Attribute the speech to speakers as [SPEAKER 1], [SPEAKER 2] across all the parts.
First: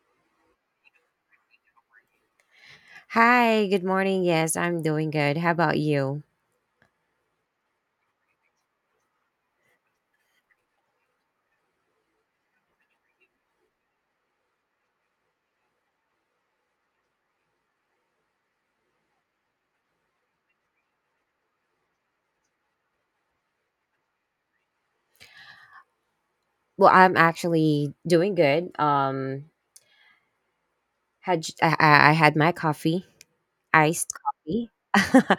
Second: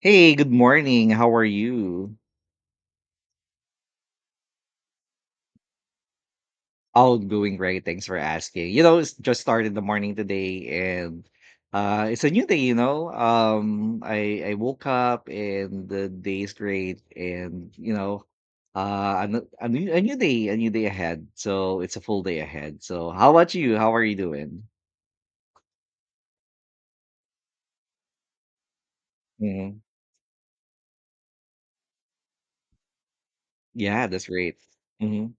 [SPEAKER 1] Hey, good morning. How are you?
[SPEAKER 2] Hi, good morning. Yes, I'm doing good. How about you?
[SPEAKER 1] All doing great. Thanks for asking. You know, it's just started the morning today, and it's a new day, you know. I woke up and the day is great and uh a, n- a new day ahead. So it's a full day ahead. So how about you? How are you doing?
[SPEAKER 2] Well, I'm actually doing good.
[SPEAKER 1] Hmm.
[SPEAKER 2] Had j- I had my coffee,
[SPEAKER 1] Yeah,
[SPEAKER 2] iced
[SPEAKER 1] that's great.
[SPEAKER 2] coffee.
[SPEAKER 1] Mm-hmm.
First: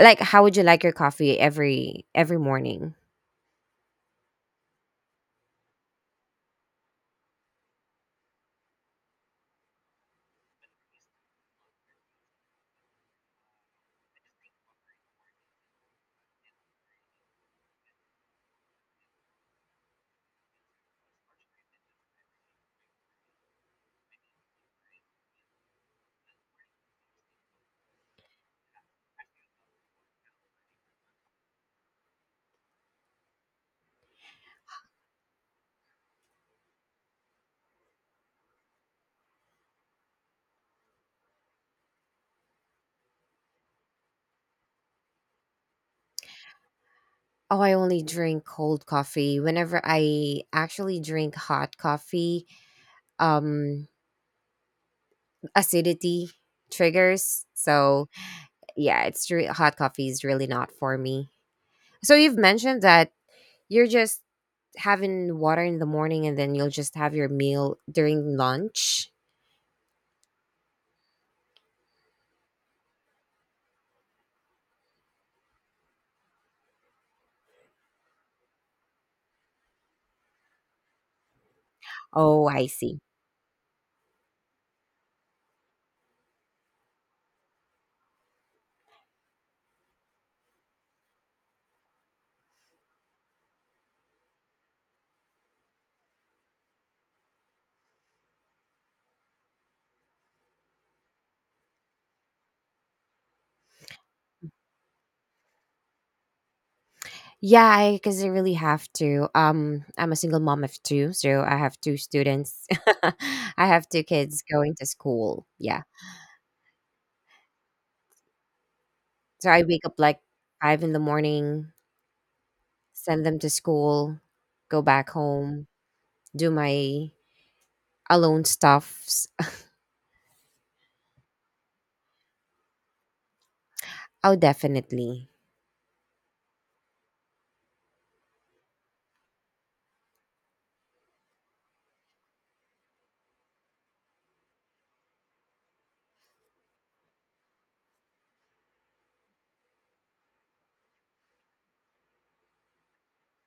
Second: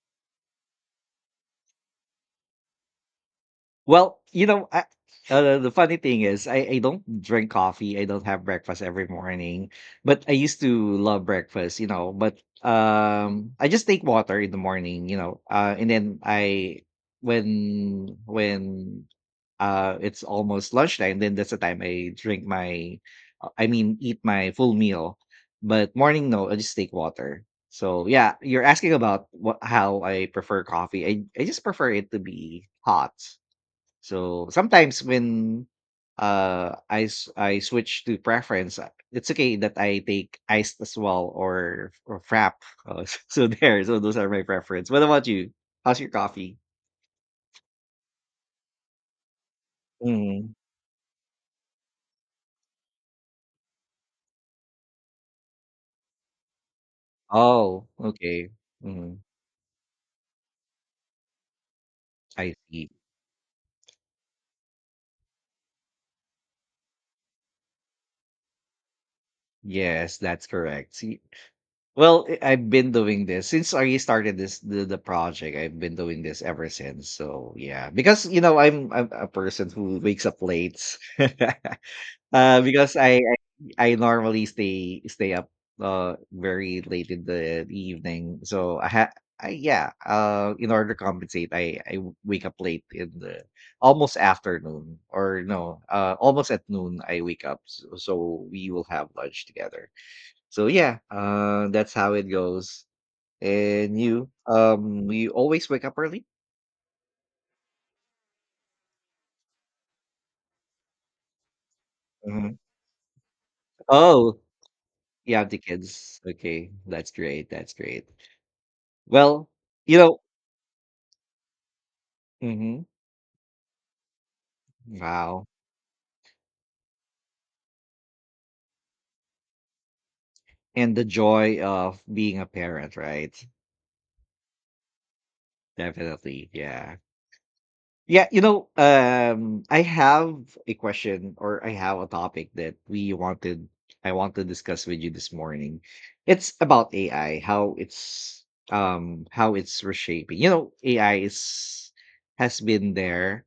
[SPEAKER 2] Like, how would you like your coffee every morning?
[SPEAKER 1] Well, the funny thing is, I don't drink coffee. I don't have breakfast every morning, but I used to love breakfast, you know. But I just take water in the morning, and then I when it's almost lunchtime, then that's the time I drink I mean, eat my full meal. But morning, no, I just take water. So yeah, you're asking about what how I prefer coffee. I just prefer it to be hot, so sometimes when I switch to preference, it's okay that I take iced as well or frap. So so those are my preference. What about you? How's your coffee?
[SPEAKER 2] Oh, I only drink cold coffee. Whenever I
[SPEAKER 1] Mm.
[SPEAKER 2] actually drink hot coffee, um, acidity triggers.
[SPEAKER 1] Oh,
[SPEAKER 2] So
[SPEAKER 1] okay.
[SPEAKER 2] yeah,
[SPEAKER 1] Mm,
[SPEAKER 2] hot coffee is really not for me. So you've
[SPEAKER 1] I
[SPEAKER 2] mentioned
[SPEAKER 1] see.
[SPEAKER 2] that you're just having water in the morning and then you'll just have your meal during lunch.
[SPEAKER 1] Yes, that's correct. See, well, I- I've been doing this since I started the project. I've been doing this ever since. So yeah, because you know I'm a person who wakes up late.
[SPEAKER 2] Oh, I
[SPEAKER 1] Because
[SPEAKER 2] see.
[SPEAKER 1] I normally stay up very late in the evening. So I ha I, yeah, In order to compensate, I wake up late in the almost afternoon, or no, almost at noon I wake up, so we will have lunch together. So yeah, that's how it goes. And you you always wake up early?
[SPEAKER 2] Yeah, I because I really have to. I'm a single mom of two, so I have two
[SPEAKER 1] Mhm.
[SPEAKER 2] students. I have two
[SPEAKER 1] Oh,
[SPEAKER 2] kids going to
[SPEAKER 1] you
[SPEAKER 2] school.
[SPEAKER 1] have the
[SPEAKER 2] Yeah,
[SPEAKER 1] kids. Okay, that's great. That's great. Well,
[SPEAKER 2] so I wake up
[SPEAKER 1] you know,
[SPEAKER 2] like 5 in the morning,
[SPEAKER 1] mhm.
[SPEAKER 2] send them to school, go back
[SPEAKER 1] Wow.
[SPEAKER 2] home, do my alone stuffs.
[SPEAKER 1] And the joy of being a parent, right?
[SPEAKER 2] Oh, definitely.
[SPEAKER 1] Definitely. Yeah. Yeah, you know, I have a question, or I have a topic that we wanted I want to discuss with you this morning. It's about AI, how it's reshaping. You know, AI is has been there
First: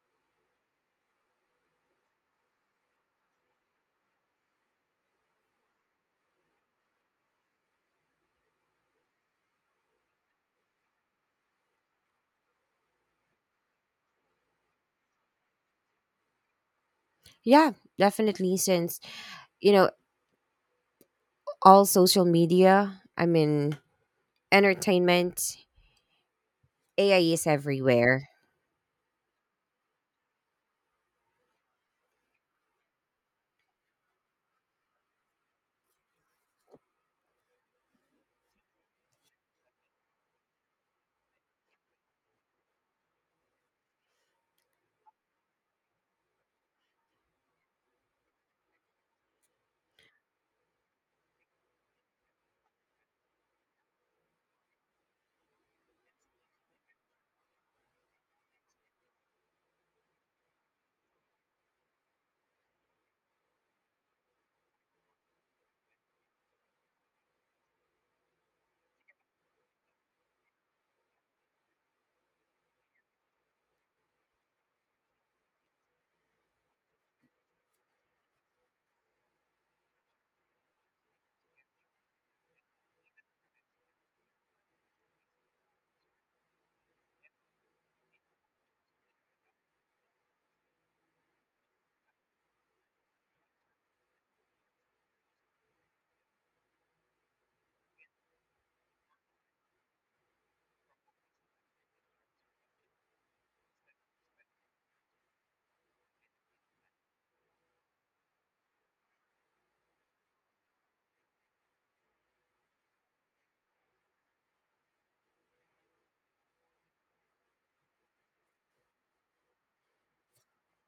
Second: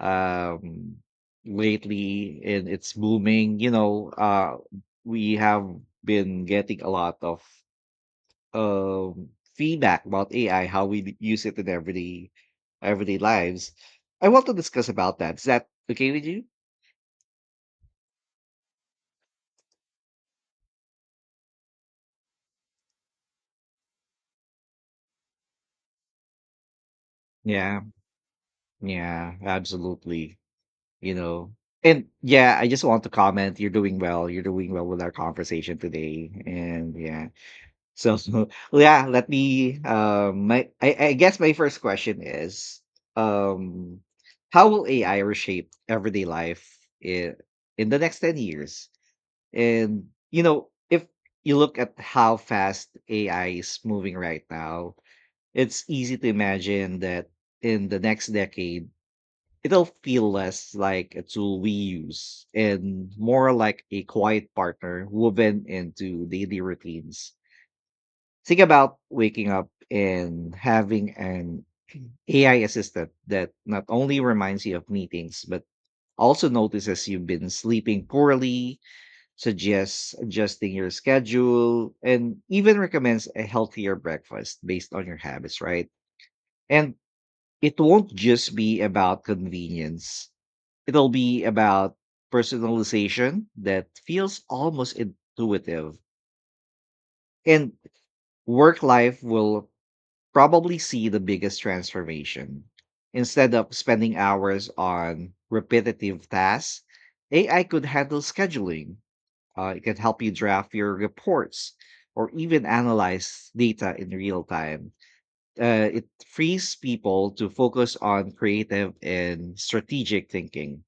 [SPEAKER 1] um lately and it's booming, you know, we have been getting a lot of um, feedback about AI, how we use it in everyday lives. I want to discuss about that. Is that okay with you?
[SPEAKER 2] Yeah, definitely. Since, you know, all social media, entertainment, AI is
[SPEAKER 1] Yeah,
[SPEAKER 2] everywhere.
[SPEAKER 1] yeah, absolutely. You know, and yeah, I just want to comment. You're doing well. You're doing well with our conversation today, and yeah. So yeah, let me. I guess my first question is, um, how will AI reshape everyday life in in the next 10 years? And you know, if you look at how fast AI is moving right now, it's easy to imagine that in the next decade, it'll feel less like a tool we use and more like a quiet partner woven into daily routines. Think about waking up and having an AI assistant that not only reminds you of meetings, but also notices you've been sleeping poorly, suggests adjusting your schedule, and even recommends a healthier breakfast based on your habits, right? And it won't just be about convenience, it'll be about personalization that feels almost intuitive. And work life will probably see the biggest transformation. Instead of spending hours on repetitive tasks, AI could handle scheduling. It can help you draft your reports or even analyze data in real time. It frees people to focus on creative and strategic thinking.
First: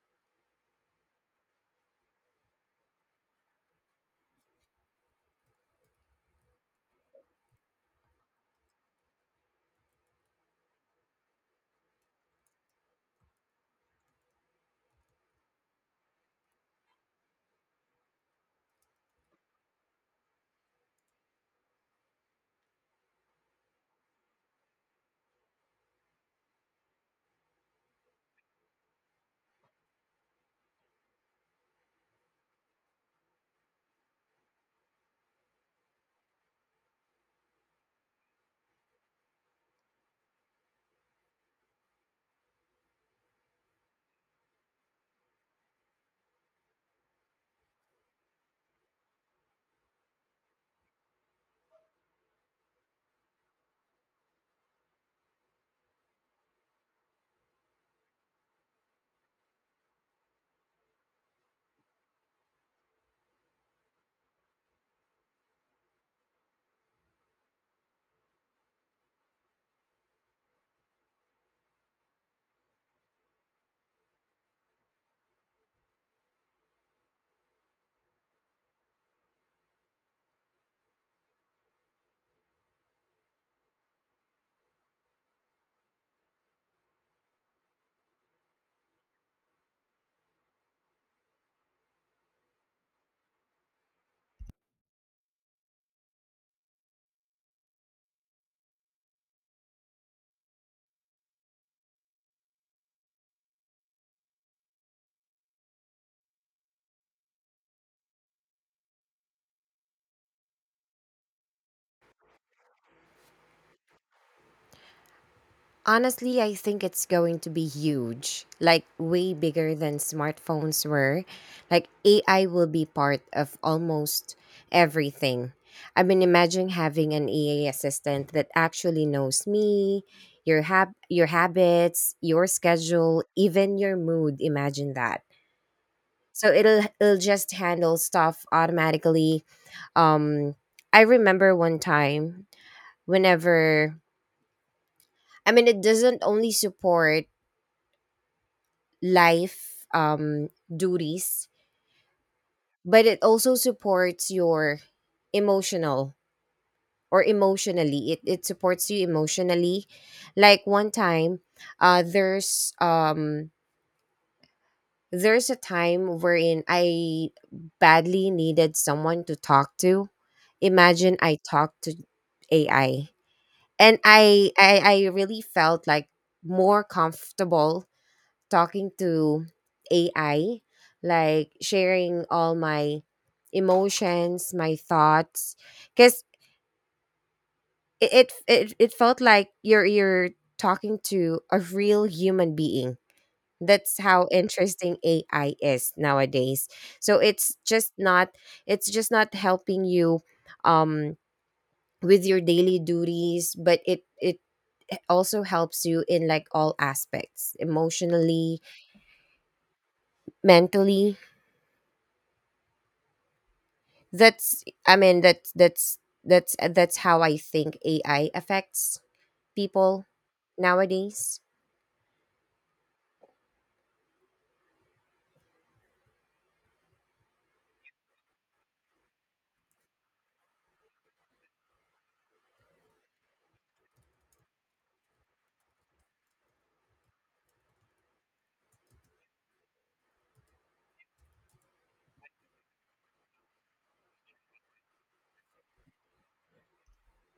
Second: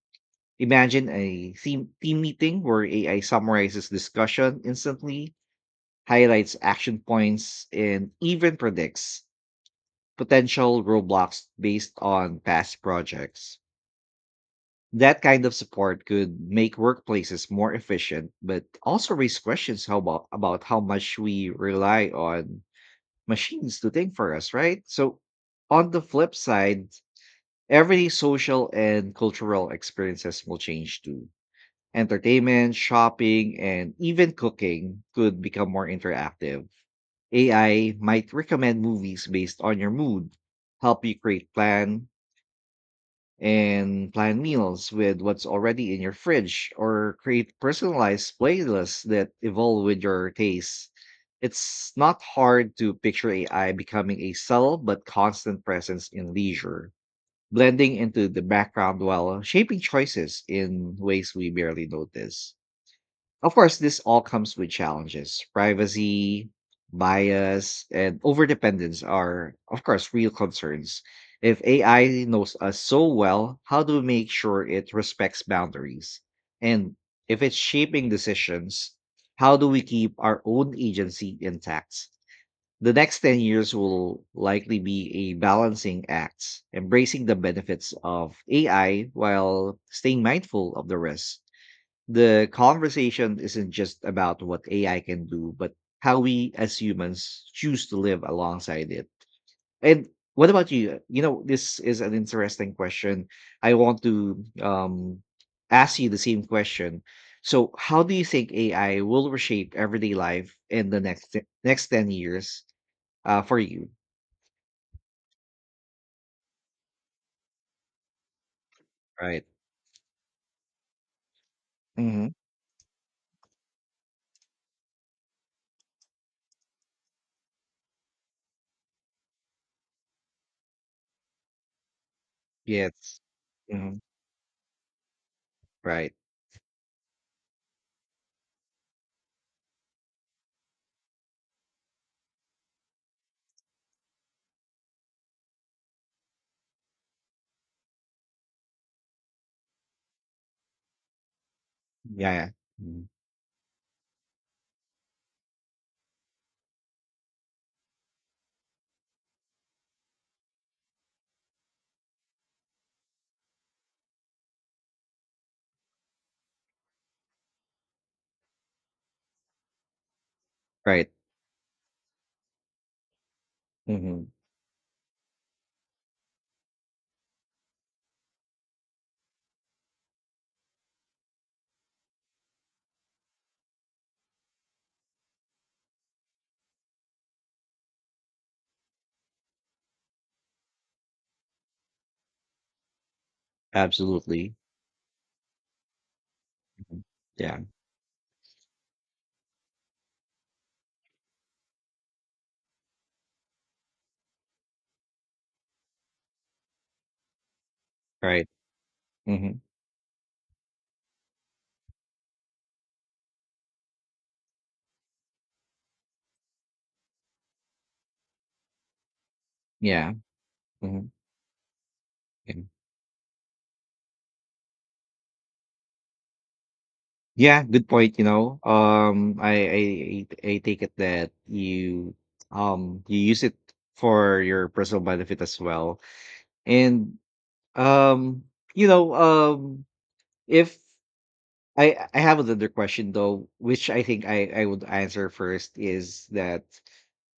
[SPEAKER 1] Imagine a team meeting where AI summarizes discussion instantly, highlights action points, and even predicts potential roadblocks based on past projects. That kind of support could make workplaces more efficient, but also raise questions about how much we rely on machines to think for us, right? So, on the flip side, every social and cultural experiences will change too. Entertainment, shopping, and even cooking could become more interactive. AI might recommend movies based on your mood, help you create plan, and plan meals with what's already in your fridge, or create personalized playlists that evolve with your tastes. It's not hard to picture AI becoming a subtle but constant presence in leisure, blending into the background while shaping choices in ways we barely notice. Of course, this all comes with challenges. Privacy, bias, and overdependence are, of course, real concerns. If AI knows us so well, how do we make sure it respects boundaries? And if it's shaping decisions, how do we keep our own agency intact? The next 10 years will likely be a balancing act, embracing the benefits of AI while staying mindful of the risks. The conversation isn't just about what AI can do, but how we as humans choose to live alongside it. And what about you? You know, this is an interesting question. I want to ask you the same question. So, how do you think AI will reshape everyday life in the next 10 years for you?
[SPEAKER 2] Honestly, I think it's going to be huge, like way
[SPEAKER 1] Right.
[SPEAKER 2] bigger than smartphones were. Like
[SPEAKER 1] Mm-hmm.
[SPEAKER 2] AI will be part of almost everything. I mean, imagine having an AI assistant that actually knows me, your habits, your
[SPEAKER 1] Yes.
[SPEAKER 2] schedule, even your
[SPEAKER 1] Hmm.
[SPEAKER 2] mood. Imagine that.
[SPEAKER 1] Right.
[SPEAKER 2] So it'll just handle stuff automatically. Um, I remember one time whenever I mean, it doesn't only support life duties,
[SPEAKER 1] Yeah. Yeah.
[SPEAKER 2] but
[SPEAKER 1] Mhm.
[SPEAKER 2] it also supports your emotional emotionally. It supports you emotionally. Like one time, uh, there's um, there's a time wherein I badly needed someone to talk to.
[SPEAKER 1] Right.
[SPEAKER 2] Imagine I talked to AI, and
[SPEAKER 1] Hmm.
[SPEAKER 2] I really felt like more comfortable talking to AI, like sharing all my emotions, my thoughts, because it felt like you're talking to a real human being. That's how
[SPEAKER 1] Absolutely.
[SPEAKER 2] interesting AI is nowadays.
[SPEAKER 1] Mhm.
[SPEAKER 2] So
[SPEAKER 1] Yeah.
[SPEAKER 2] it's just not helping you um with your daily duties, but it also helps you in like all aspects,
[SPEAKER 1] Right.
[SPEAKER 2] emotionally,
[SPEAKER 1] Hmm.
[SPEAKER 2] mentally. That's i mean that's that's that's uh, that's how I think AI affects people
[SPEAKER 1] Yeah. Mhm.
[SPEAKER 2] nowadays.
[SPEAKER 1] And yeah, good point, you know. I take it that you you use it for your personal benefit as well. And um you know, um if I have another question, though, which I think I would answer first, is that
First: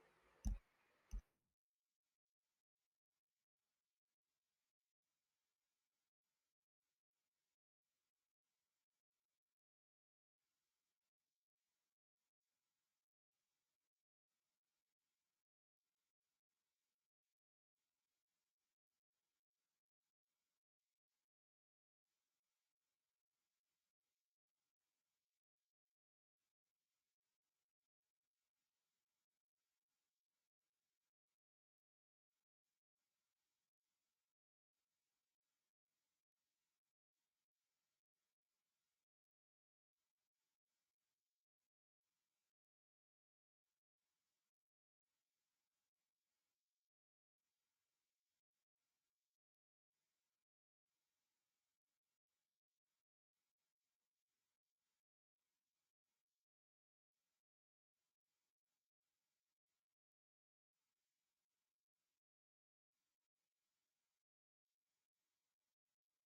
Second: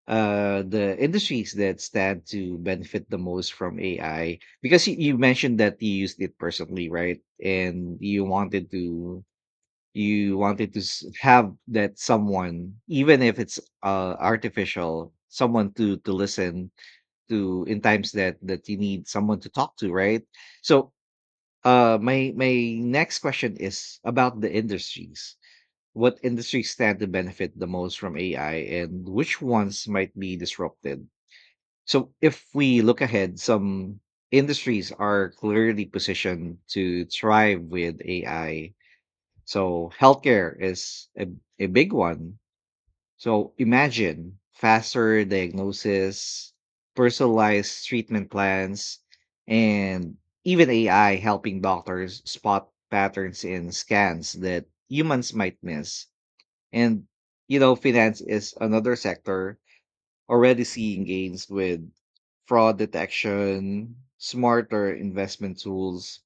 [SPEAKER 1] the industries that stand to benefit the most from AI, because you mentioned that you used it personally, right? And you wanted to s- have that someone, even if it's artificial someone, to listen to in times that you need someone to talk to, right? So my next question is about the industries: what industries stand to benefit the most from AI and which ones might be disrupted? So if we look ahead, some industries are clearly positioned to thrive with AI. So healthcare is a big one. So imagine faster diagnosis, personalized treatment plans, and even AI helping doctors spot patterns in scans that humans might miss. And, you know, finance is another sector already seeing gains with fraud detection, smarter investment tools,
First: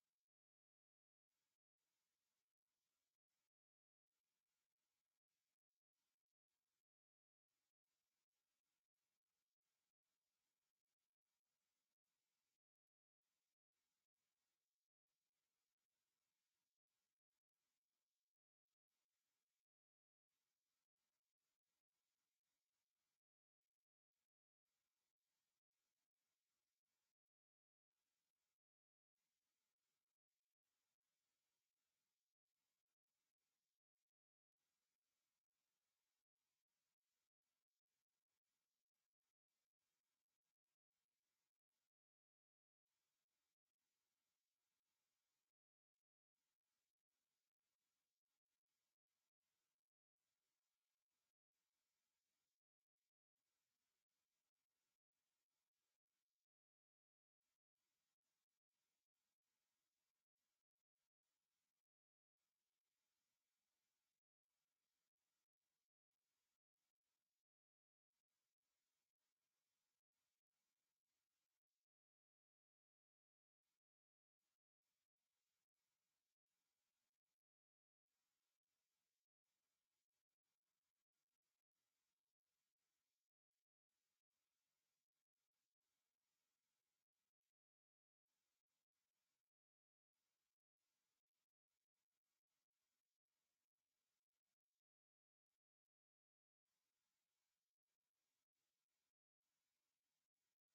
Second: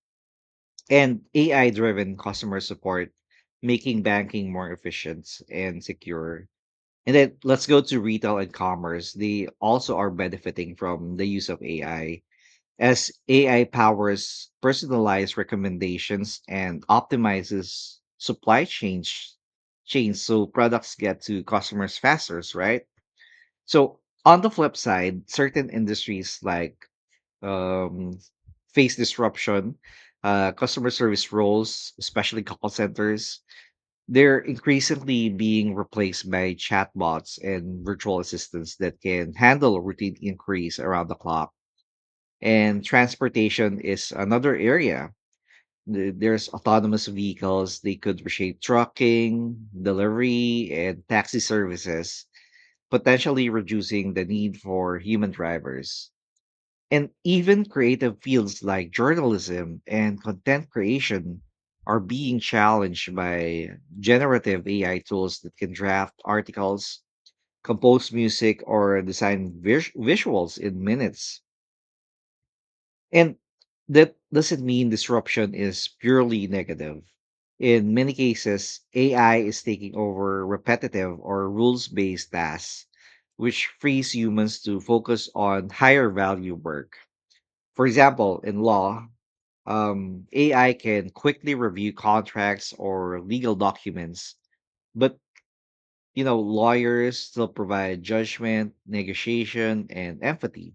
[SPEAKER 1] and AI driven customer support, making banking more efficient and secure. And then let's go to retail and commerce. They also are benefiting from the use of AI, as AI powers personalized recommendations and optimizes supply chains, so products get to customers faster, right? So on the flip side, certain industries um, face disruption. Uh, customer service roles, especially call centers, they're increasingly being replaced by chatbots and virtual assistants that can handle routine inquiries around the clock. And transportation is another area. There's autonomous vehicles, they could reshape trucking, delivery, and taxi services, potentially reducing the need for human drivers. And even creative fields like journalism and content creation are being challenged by generative AI tools that can draft articles, compose music, or design visuals in minutes. And that doesn't mean disruption is purely negative. In many cases, AI is taking over repetitive or rules based tasks, which frees humans to focus on higher value work. For example, in law, AI can quickly review contracts or legal documents, but you know, lawyers still provide judgment, negotiation, and empathy.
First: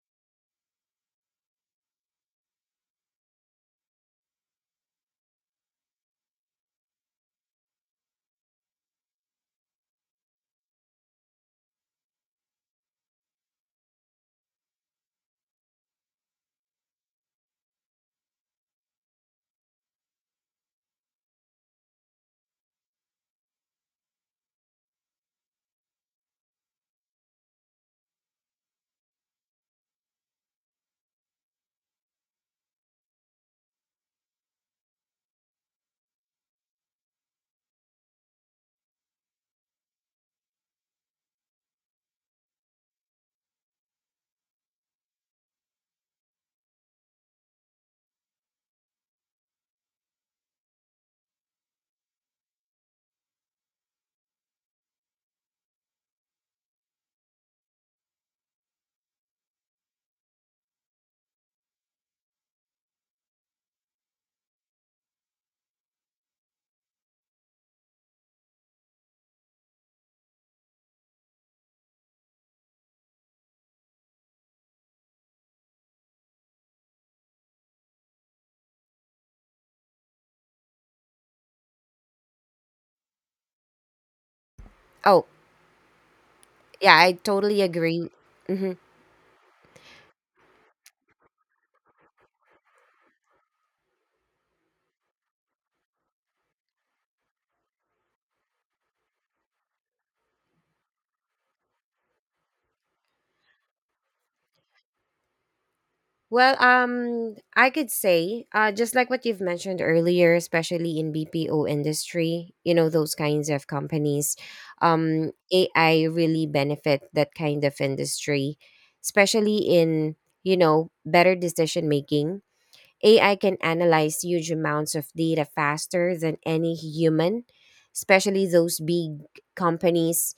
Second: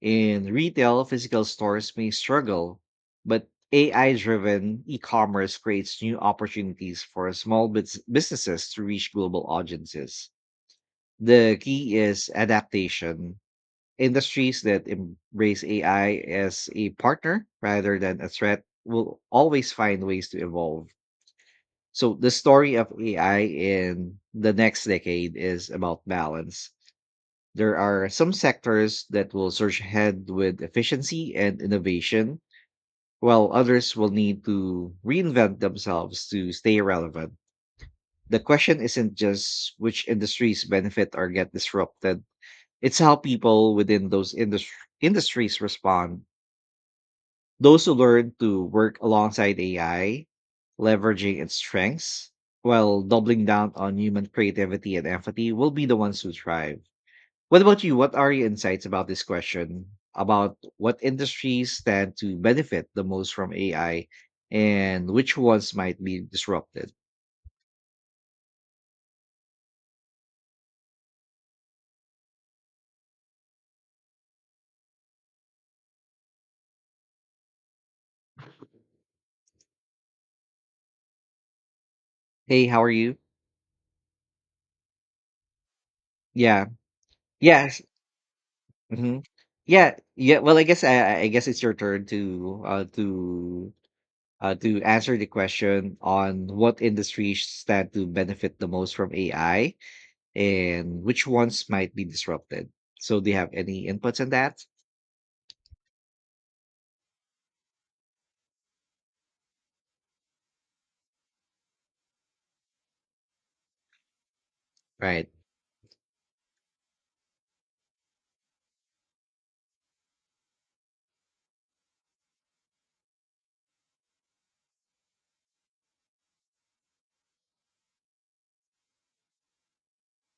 [SPEAKER 1] In retail, physical stores may struggle, but AI-driven e-commerce creates new opportunities for small businesses to reach global audiences. The key is adaptation. Industries that embrace AI as a partner rather than a threat will always find ways to evolve. So, the story of AI in the next decade is about balance. There are some sectors that will surge ahead with efficiency and innovation, while others will need to reinvent themselves to stay relevant. The question isn't just which industries benefit or get disrupted, it's how people within those industries industries respond. Those who learn to work alongside AI, leveraging its strengths while doubling down on human creativity and empathy, will be the ones who thrive. What about you? What are your insights about this question? About what industries stand to benefit the most from AI and which ones might be disrupted? Hey, how are you?
[SPEAKER 2] Oh
[SPEAKER 1] Yeah.
[SPEAKER 2] yeah, I totally
[SPEAKER 1] Yes.
[SPEAKER 2] agree. hmm
[SPEAKER 1] Hmm. Yeah. Yeah. Well, I guess it's your turn to to answer the question on what industries stand to benefit the most from AI and which ones might be disrupted. So, do you have any inputs on that?
[SPEAKER 2] well um i could say, just like what you've mentioned earlier, especially in BPO industry, you know, those kinds of companies,
[SPEAKER 1] Right,
[SPEAKER 2] AI really benefit that kind of industry, especially in, you know, better decision making. AI can analyze huge amounts of data faster than any human, especially those big companies.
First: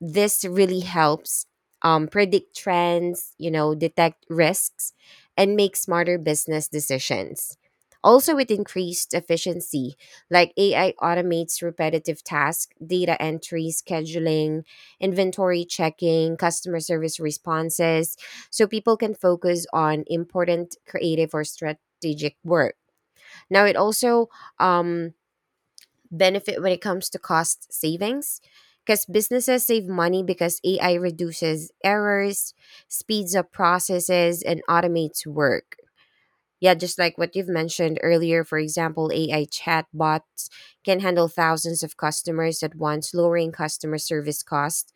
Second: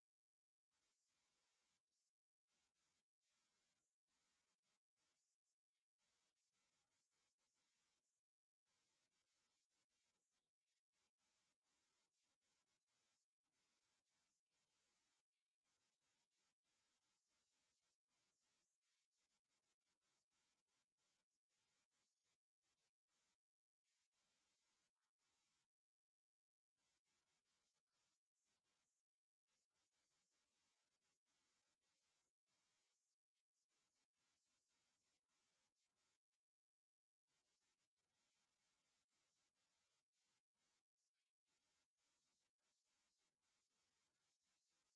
[SPEAKER 2] This really helps, predict trends, you know, detect risks, and make smarter business decisions. Also, with increased efficiency, like AI automates repetitive tasks, data entry, scheduling, inventory checking, customer service responses, so people can focus on important creative or strategic work. Now, it also um, benefit when it comes to cost savings, because businesses save money because AI reduces errors, speeds up processes, and automates work. Yeah, just like what you've mentioned earlier, for example, AI chatbots can handle thousands of customers at once, lowering customer service costs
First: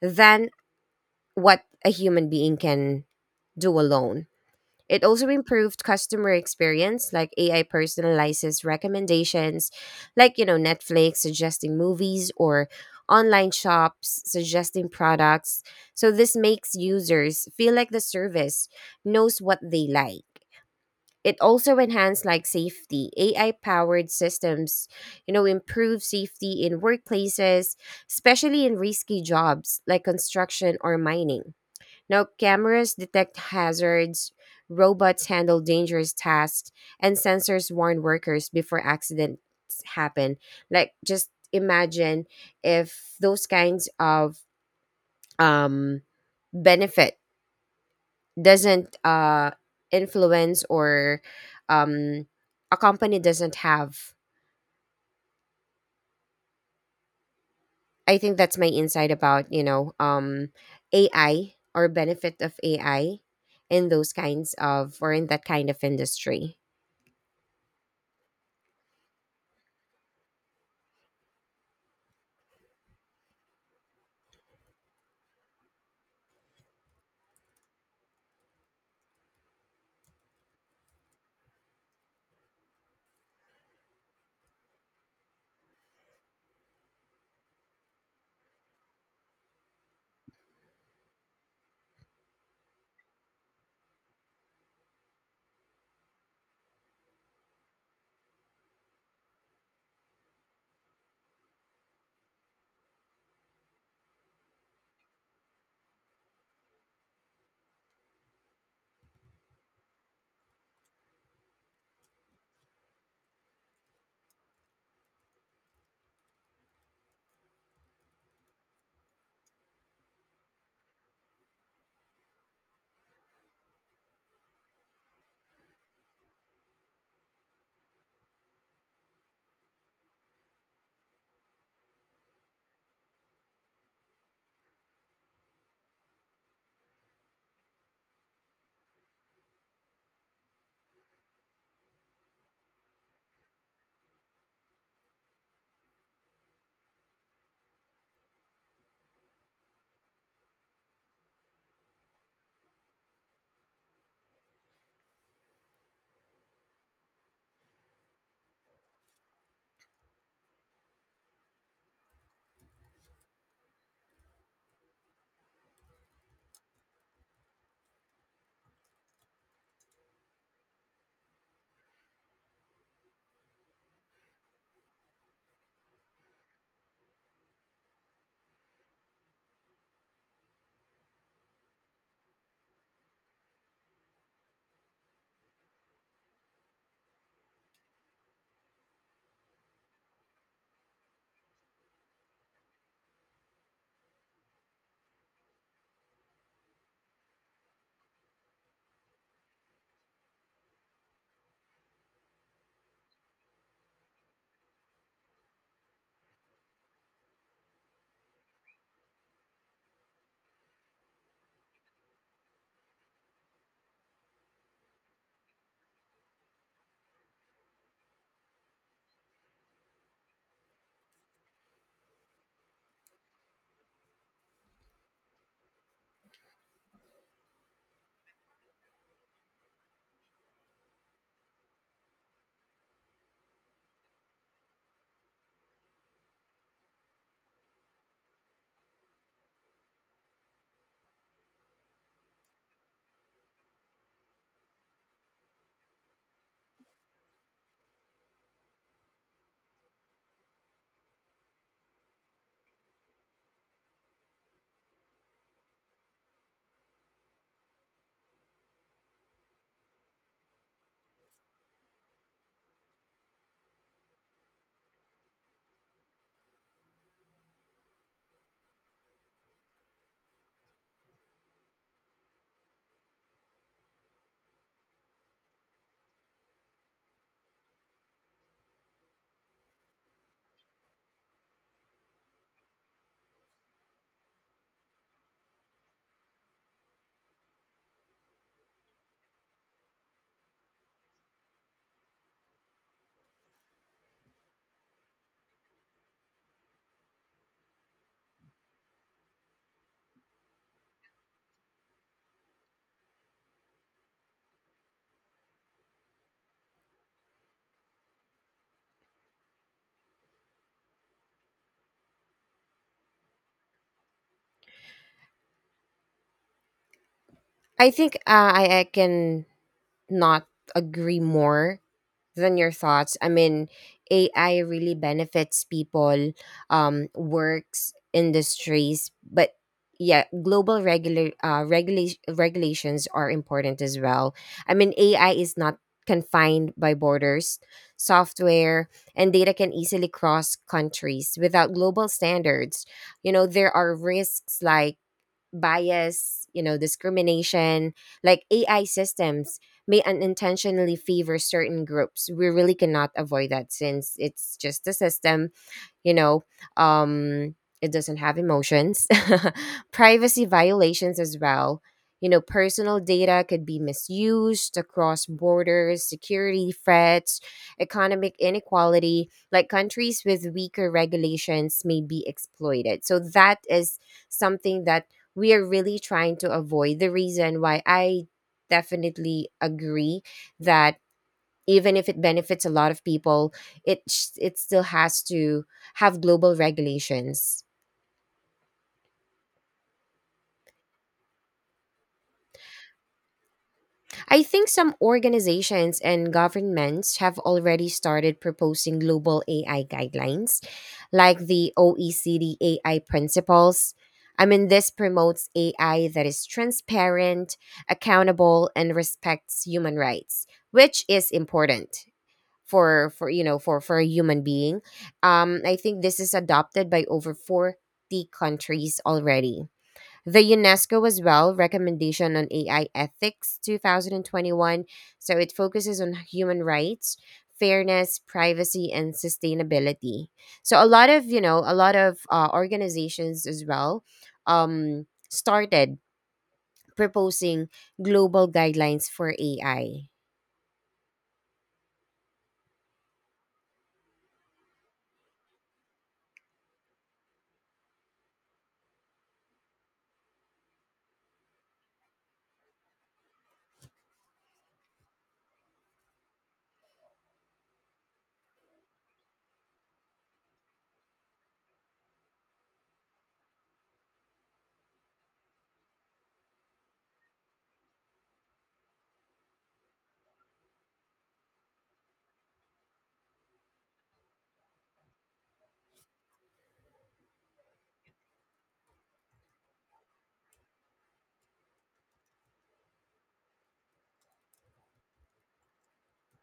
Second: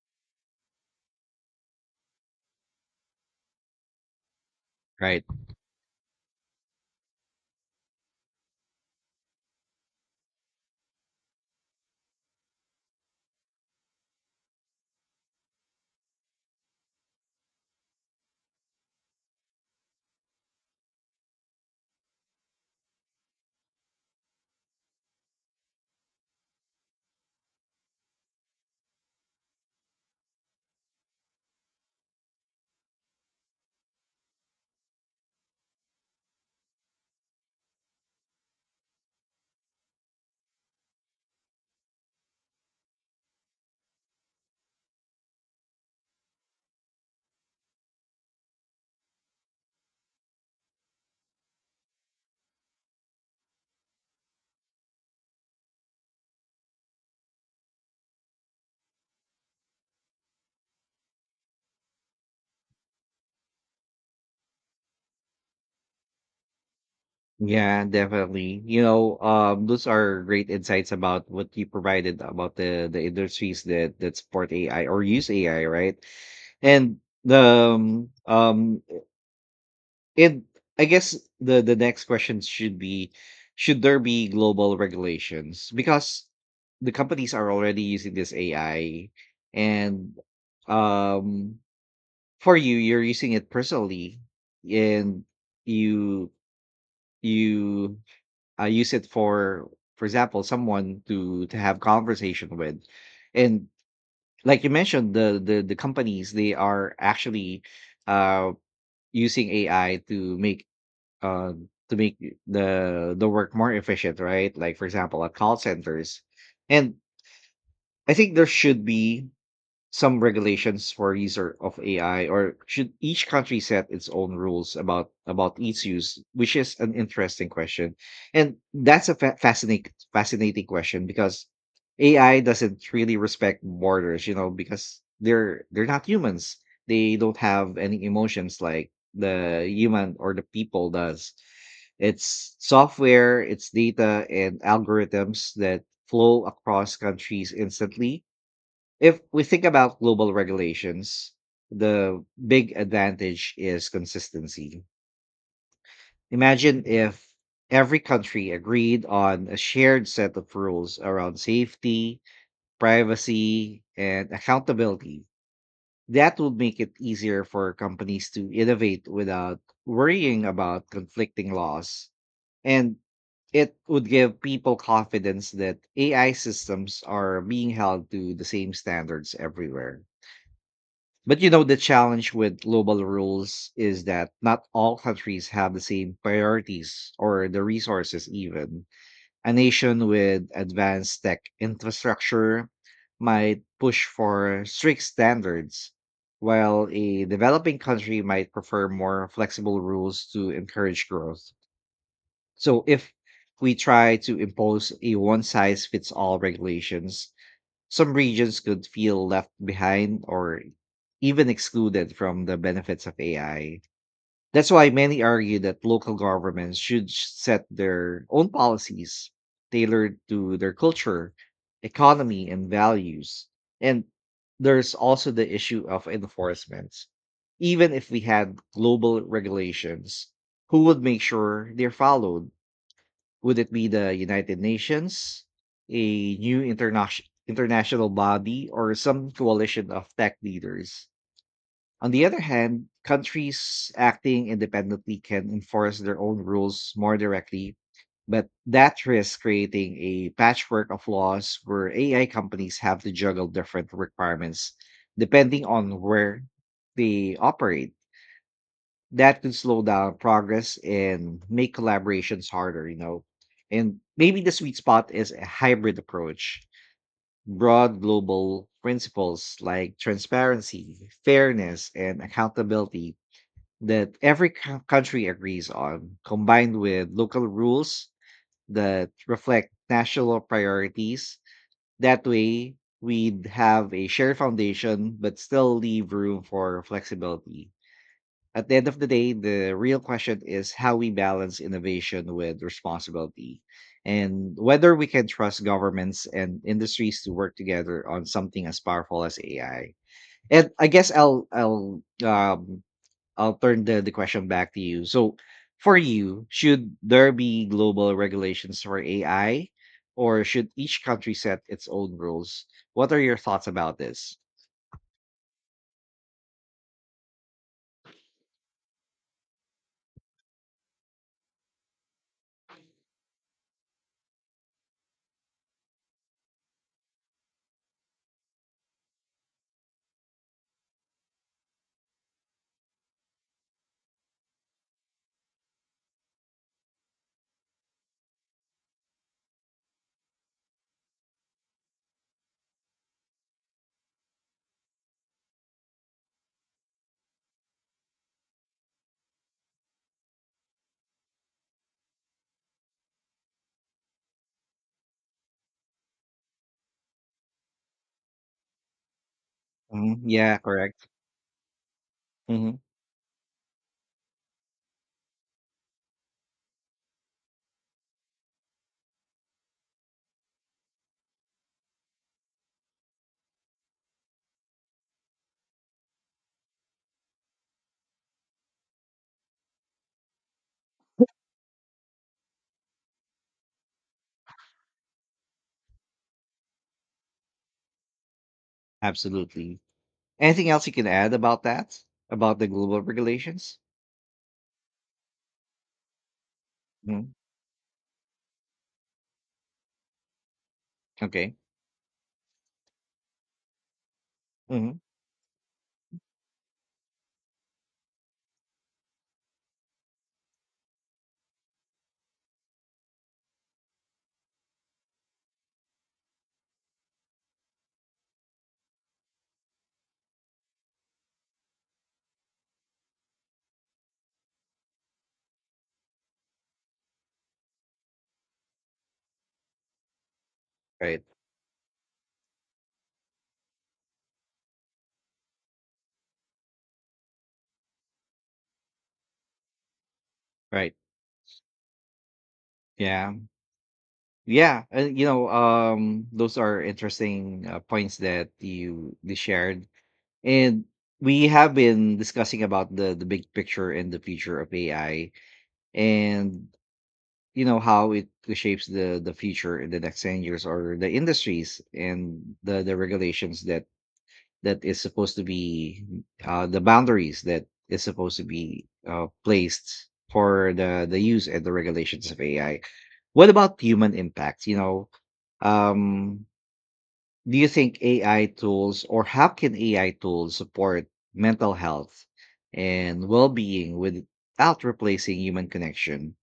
[SPEAKER 2] than what a human being can do alone. It
[SPEAKER 1] right.
[SPEAKER 2] also improved customer experience, like AI personalizes recommendations, like, you know, Netflix suggesting movies or online shops suggesting products. So this makes users feel like the service knows what they like. It also enhanced like safety. AI powered systems, you know, improve safety in workplaces, especially in risky jobs like construction or mining. Now, cameras detect hazards, robots handle dangerous tasks, and sensors warn workers before accidents happen. Like, just imagine if those kinds of um, benefit doesn't influence, or um, a company doesn't have. I think that's my insight about, you know, AI or benefit of AI in those kinds of or in that kind of industry.
[SPEAKER 1] Yeah, definitely. You know, those are great insights about what you provided about the industries that support AI or use AI, right? And the um, um And I guess the next question should be, should there be global regulations? Because the companies are already using this AI, and um for you're using it personally, and you you use it for example, someone to have conversation with. And like you mentioned, the the companies, they are actually uh using AI to make, uh, to make the work more efficient, right? Like for example, at call centers, and I think there should be some regulations for of AI, or should each country set its own rules about its use? Which is an interesting question, and that's a fascinating question because AI doesn't really respect borders, you know, because they're not humans. They don't have any emotions like the human or the people does. It's software, it's data, and algorithms that flow across countries instantly. If we think about global regulations, the big advantage is consistency. Imagine if every country agreed on a shared set of rules around safety, privacy, and accountability. That would make it easier for companies to innovate without worrying about conflicting laws. And it would give people confidence that AI systems are being held to the same standards everywhere. But you know, the challenge with global rules is that not all countries have the same priorities or the resources, even. A nation with advanced tech infrastructure might push for strict standards, while a developing country might prefer more flexible rules to encourage growth. So if we try to impose a one size fits all regulations, some regions could feel left behind or even excluded from the benefits of AI. That's why many argue that local governments should set their own policies tailored to their culture, economy, and values. And there's also the issue of enforcement. Even if we had global regulations, who would make sure they're followed? Would it be the United Nations, a new international body, or some coalition of tech leaders? On the other hand, countries acting independently can enforce their own rules more directly, but that risks creating a patchwork of laws where AI companies have to juggle different requirements depending on where they operate. That could slow down progress and make collaborations harder, you know. And maybe the sweet spot is a hybrid approach: broad global principles like transparency, fairness, and accountability that every country agrees on, combined with local rules that reflect national priorities. That way, we'd have a shared foundation, but still leave room for flexibility. At the end of the day, the real question is how we balance innovation with responsibility and whether we can trust governments and industries to work together on something as powerful as AI. And I guess I'll turn the question back to you. So for you, should there be global regulations for AI, or should each country set its own rules? What are your thoughts about this?
[SPEAKER 2] I think I can not agree more than your thoughts. I mean, AI really benefits people, works, industries, but yeah, global regular regulation regulations are important as well. I mean, AI is not confined by borders. Software and data can easily cross countries without global standards. You know, there are risks like bias, you know, discrimination, like AI systems may unintentionally favor certain groups. We really cannot avoid that since it's just a system, you know, um it doesn't have emotions.
[SPEAKER 1] Mhm.
[SPEAKER 2] Privacy
[SPEAKER 1] Yeah, correct.
[SPEAKER 2] violations as well, you know,
[SPEAKER 1] Hmm.
[SPEAKER 2] personal data could be misused across borders, security threats, economic inequality, like countries with weaker regulations may be exploited. So that is something that we are really trying to avoid, the reason why I definitely agree that even if it benefits a lot of people, it still has to have global regulations.
[SPEAKER 1] Absolutely. Anything else you can add about that? About the global regulations?
[SPEAKER 2] I think some organizations and governments
[SPEAKER 1] Mhm.
[SPEAKER 2] have already started proposing global AI guidelines, like
[SPEAKER 1] Okay.
[SPEAKER 2] the OECD AI principles. I mean, this
[SPEAKER 1] Mhm.
[SPEAKER 2] promotes AI that is transparent, accountable, and respects human rights, which is important for you know, for a human being. I think this is adopted by over 40 countries already. The UNESCO as well recommendation on AI ethics 2021, so it focuses on human rights, fairness, privacy, and sustainability. So a lot
[SPEAKER 1] Right.
[SPEAKER 2] of, you know, a lot of organizations as well started proposing global guidelines for AI.
[SPEAKER 1] Right. Yeah. Yeah. And you know, those are interesting points that you shared, and we have been discussing about the big picture and the future of AI, and you know how it shapes the future in the next ten years, or the industries and the regulations that is supposed to be, the boundaries that is supposed to be placed for the use and the regulations of AI. What about human impact? You know, um, do you think AI tools, or how can AI tools support mental health and well being without replacing human connection?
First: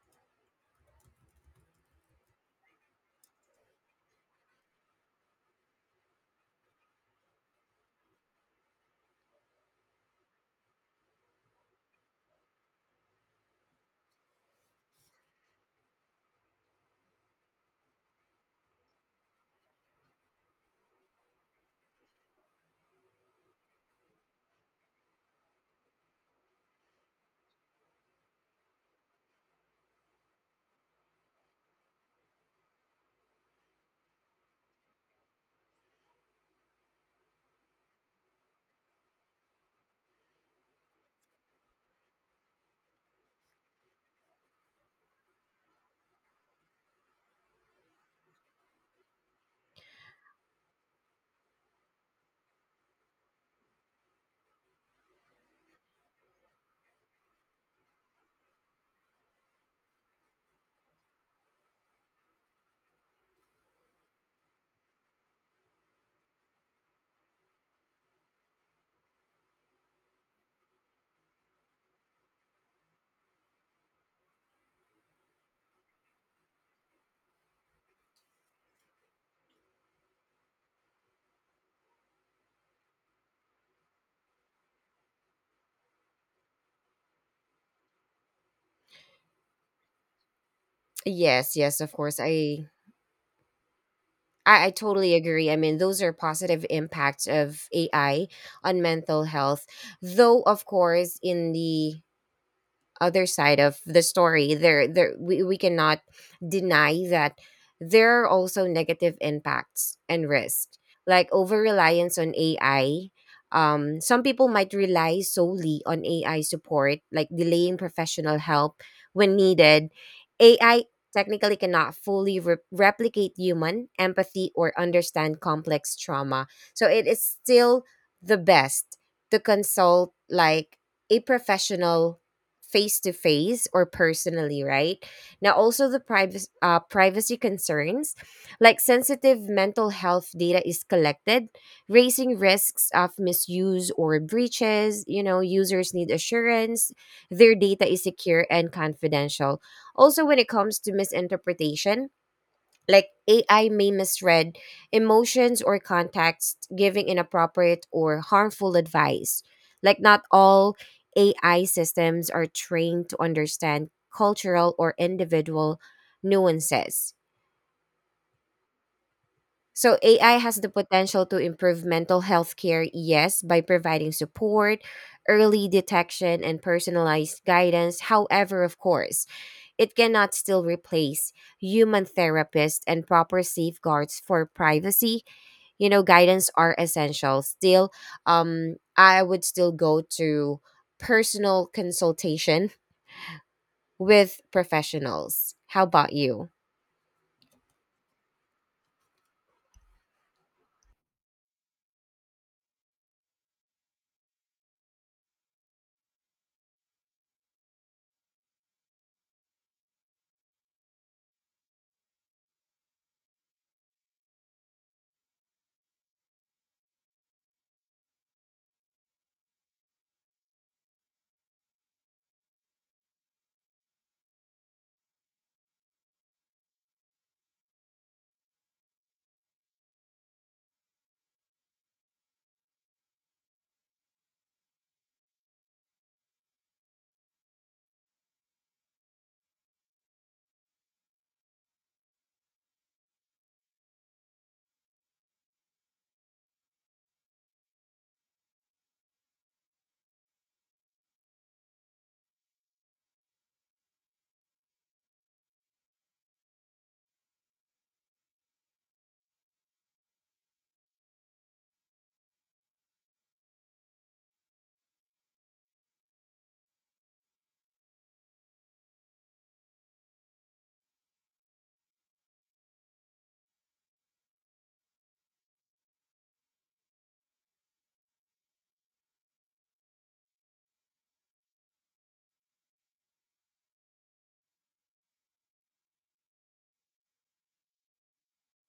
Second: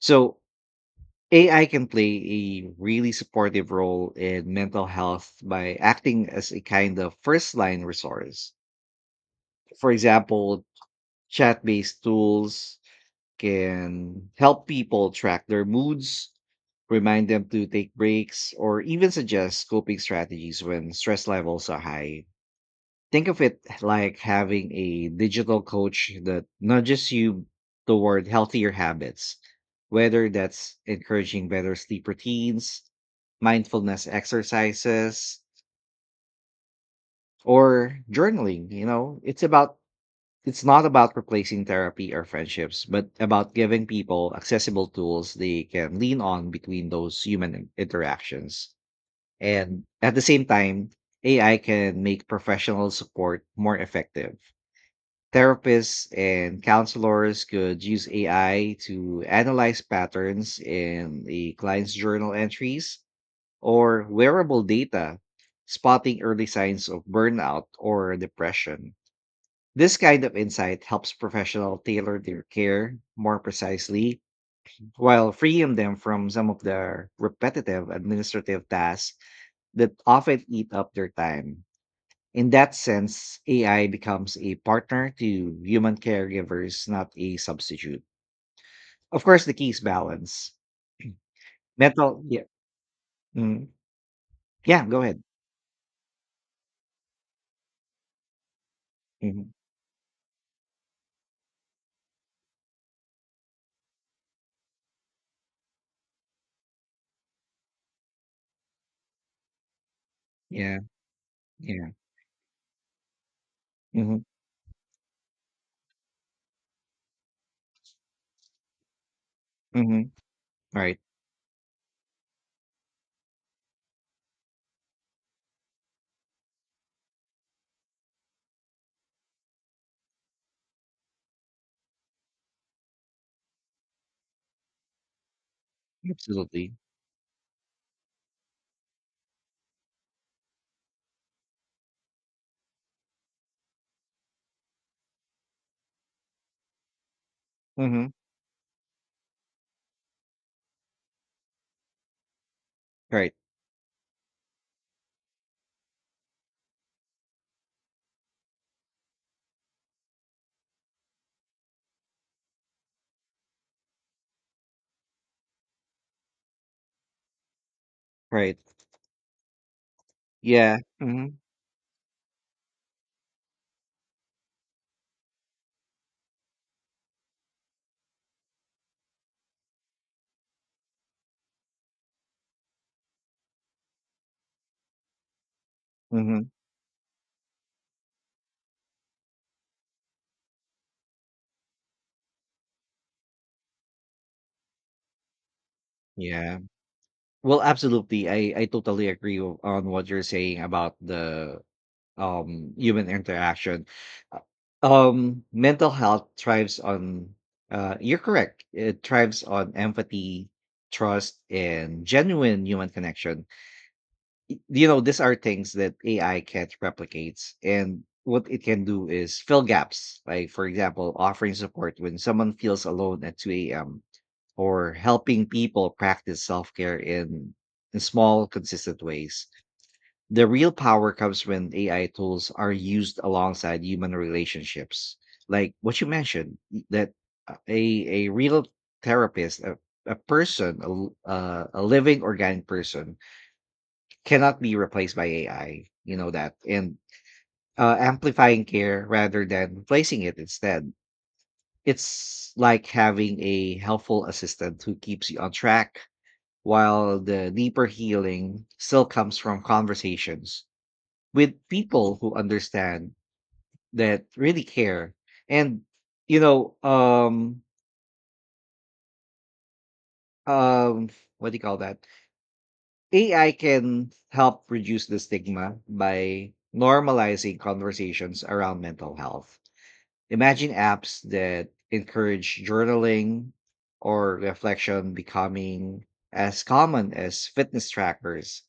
[SPEAKER 1] So AI can play a really supportive role in mental health by acting as a kind of first line resource. For example, chat based tools can help people track their moods, remind them to take breaks, or even suggest coping strategies when stress levels are high. Think of it like having a digital coach that nudges you toward healthier habits, whether that's encouraging better sleep routines, mindfulness exercises, or journaling. You know, it's not about replacing therapy or friendships, but about giving people accessible tools they can lean on between those human interactions. And at the same time, AI can make professional support more effective. Therapists and counselors could use AI to analyze patterns in a client's journal entries or wearable data, spotting early signs of burnout or depression. This kind of insight helps professionals tailor their care more precisely while freeing them from some of the repetitive administrative tasks that often eat up their time. In that sense, AI becomes a partner to human caregivers, not a substitute. Of course, the key is balance.
[SPEAKER 2] Yes, yes, of course,
[SPEAKER 1] Mental, yeah, mm,
[SPEAKER 2] I
[SPEAKER 1] yeah. Go
[SPEAKER 2] totally
[SPEAKER 1] ahead.
[SPEAKER 2] agree. I mean, those are positive impacts of AI on mental
[SPEAKER 1] Hmm.
[SPEAKER 2] health. Though, of course, in the other side of the story, there we cannot deny that there are also negative impacts and
[SPEAKER 1] Yeah,
[SPEAKER 2] risks, like over
[SPEAKER 1] yeah.
[SPEAKER 2] reliance on AI. Some
[SPEAKER 1] Hmm.
[SPEAKER 2] people might rely solely on AI support, like delaying professional help when needed.
[SPEAKER 1] Hmm.
[SPEAKER 2] AI
[SPEAKER 1] Right,
[SPEAKER 2] technically cannot fully replicate human empathy or understand complex trauma, so it is still the best to consult like a professional face to face or personally, right? Now, also the
[SPEAKER 1] absolutely.
[SPEAKER 2] privacy concerns, like sensitive mental health data is collected, raising risks of misuse or breaches. You know, users need assurance their data is
[SPEAKER 1] Hmm.
[SPEAKER 2] secure and confidential. Also, when it comes to misinterpretation, like
[SPEAKER 1] Right,
[SPEAKER 2] AI may misread emotions or context, giving inappropriate or harmful advice. Like, not all AI systems are trained to understand cultural or individual nuances.
[SPEAKER 1] right.
[SPEAKER 2] So, AI has the
[SPEAKER 1] Yeah.
[SPEAKER 2] potential
[SPEAKER 1] Hmm.
[SPEAKER 2] to improve mental health care, yes, by providing support, early detection, and personalized guidance. However, of course, it cannot still replace human therapists, and proper safeguards for privacy, you know,
[SPEAKER 1] Hmm.
[SPEAKER 2] guidance are essential still. I would still go to personal consultation with professionals. How about you?
[SPEAKER 1] Yeah. Well, absolutely. I totally agree on what you're saying about the human interaction. Uh, mental health thrives on, you're correct. It thrives on empathy, trust, and genuine human connection. You know, these are things that AI can't replicate, and what it can do is fill gaps. Like for example, offering support when someone feels alone at 2 a.m, or helping people practice self-care in small consistent ways. The real power comes when AI tools are used alongside human relationships. Like what you mentioned, that a real therapist, a person, a living organic person cannot be replaced by AI. You know that. And amplifying care rather than replacing it instead. It's like having a helpful assistant who keeps you on track while the deeper healing still comes from conversations with people who understand, that really care. And you know um um what do you call that, AI can help reduce the stigma by normalizing conversations around mental health. Imagine apps that encourage journaling or reflection becoming as common as fitness trackers.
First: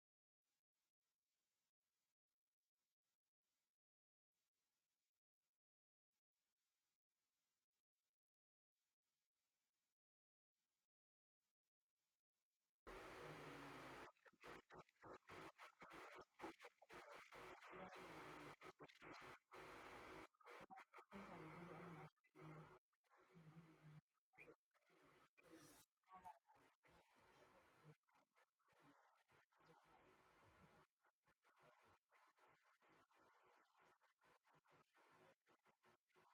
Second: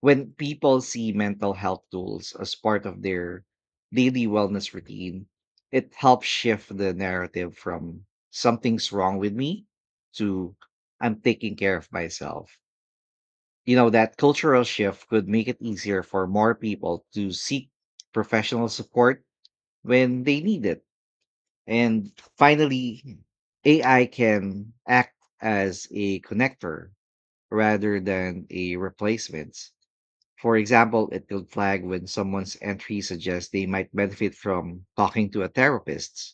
[SPEAKER 1] When people see mental health tools as part of their daily wellness routine, it helps shift the narrative from "something's wrong with me" to "I'm taking care of myself." You know, that cultural shift could make it easier for more people to seek professional support when they need it. And finally, AI can act as a connector rather than a replacement. For example, it will flag when someone's entry suggests they might benefit from talking to a therapist,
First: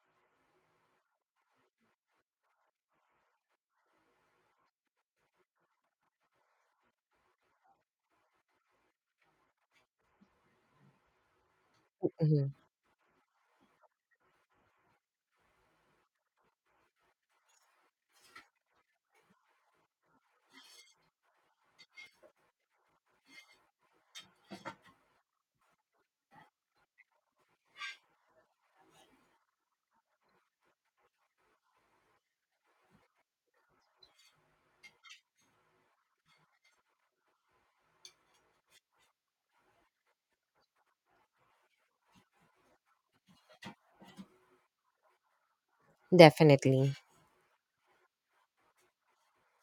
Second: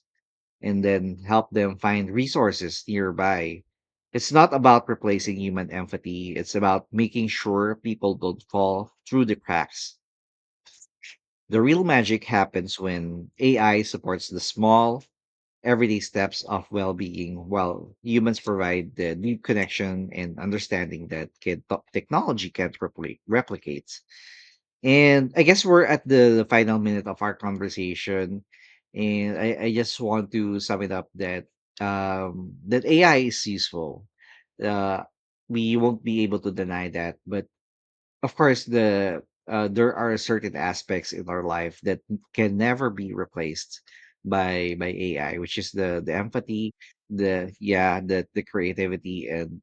[SPEAKER 1] and then help them find resources nearby. It's not about replacing human empathy, it's about making sure people don't fall through the cracks. The real magic
[SPEAKER 2] Mhm.
[SPEAKER 1] happens when AI supports the small, everyday steps of well being, while humans provide the deep connection and understanding that technology can't replicate. And I guess we're at final minute of our conversation. And I just want to sum it up that that AI is useful. Uh, we won't be able to deny that, but of course, there are certain aspects in our life that can never be replaced by AI, which is the empathy,
[SPEAKER 2] Definitely.
[SPEAKER 1] the creativity and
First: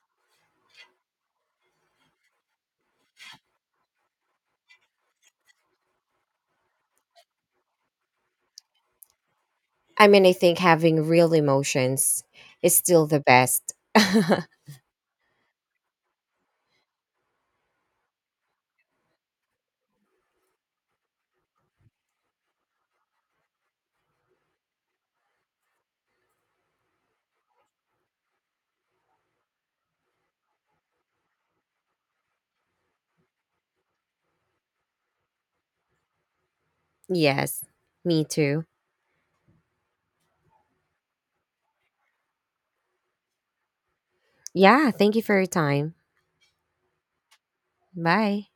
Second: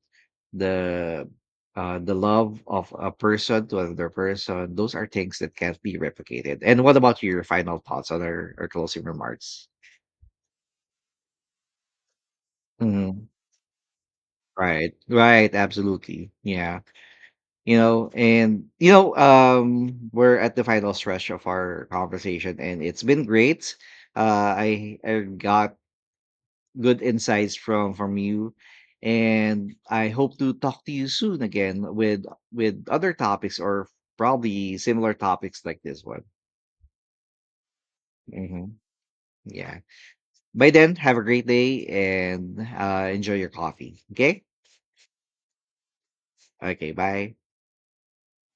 [SPEAKER 1] the the love of a person to another person. Those are things that can't be replicated. And what about your final thoughts on our closing remarks?
[SPEAKER 2] I mean, I think having real emotions is still the
[SPEAKER 1] Mhm.
[SPEAKER 2] best.
[SPEAKER 1] Right, right, absolutely, yeah. You know, and you know, we're at the final stretch of our conversation, and it's been great. I got good insights from you, and I hope to talk to you soon again with other topics, or probably similar topics like this one.
[SPEAKER 2] Yes, me too.
[SPEAKER 1] Hmm. Yeah. By then, have a great day, and enjoy your coffee, okay?
[SPEAKER 2] Yeah, thank you for your time.
[SPEAKER 1] Okay, bye.
[SPEAKER 2] Bye.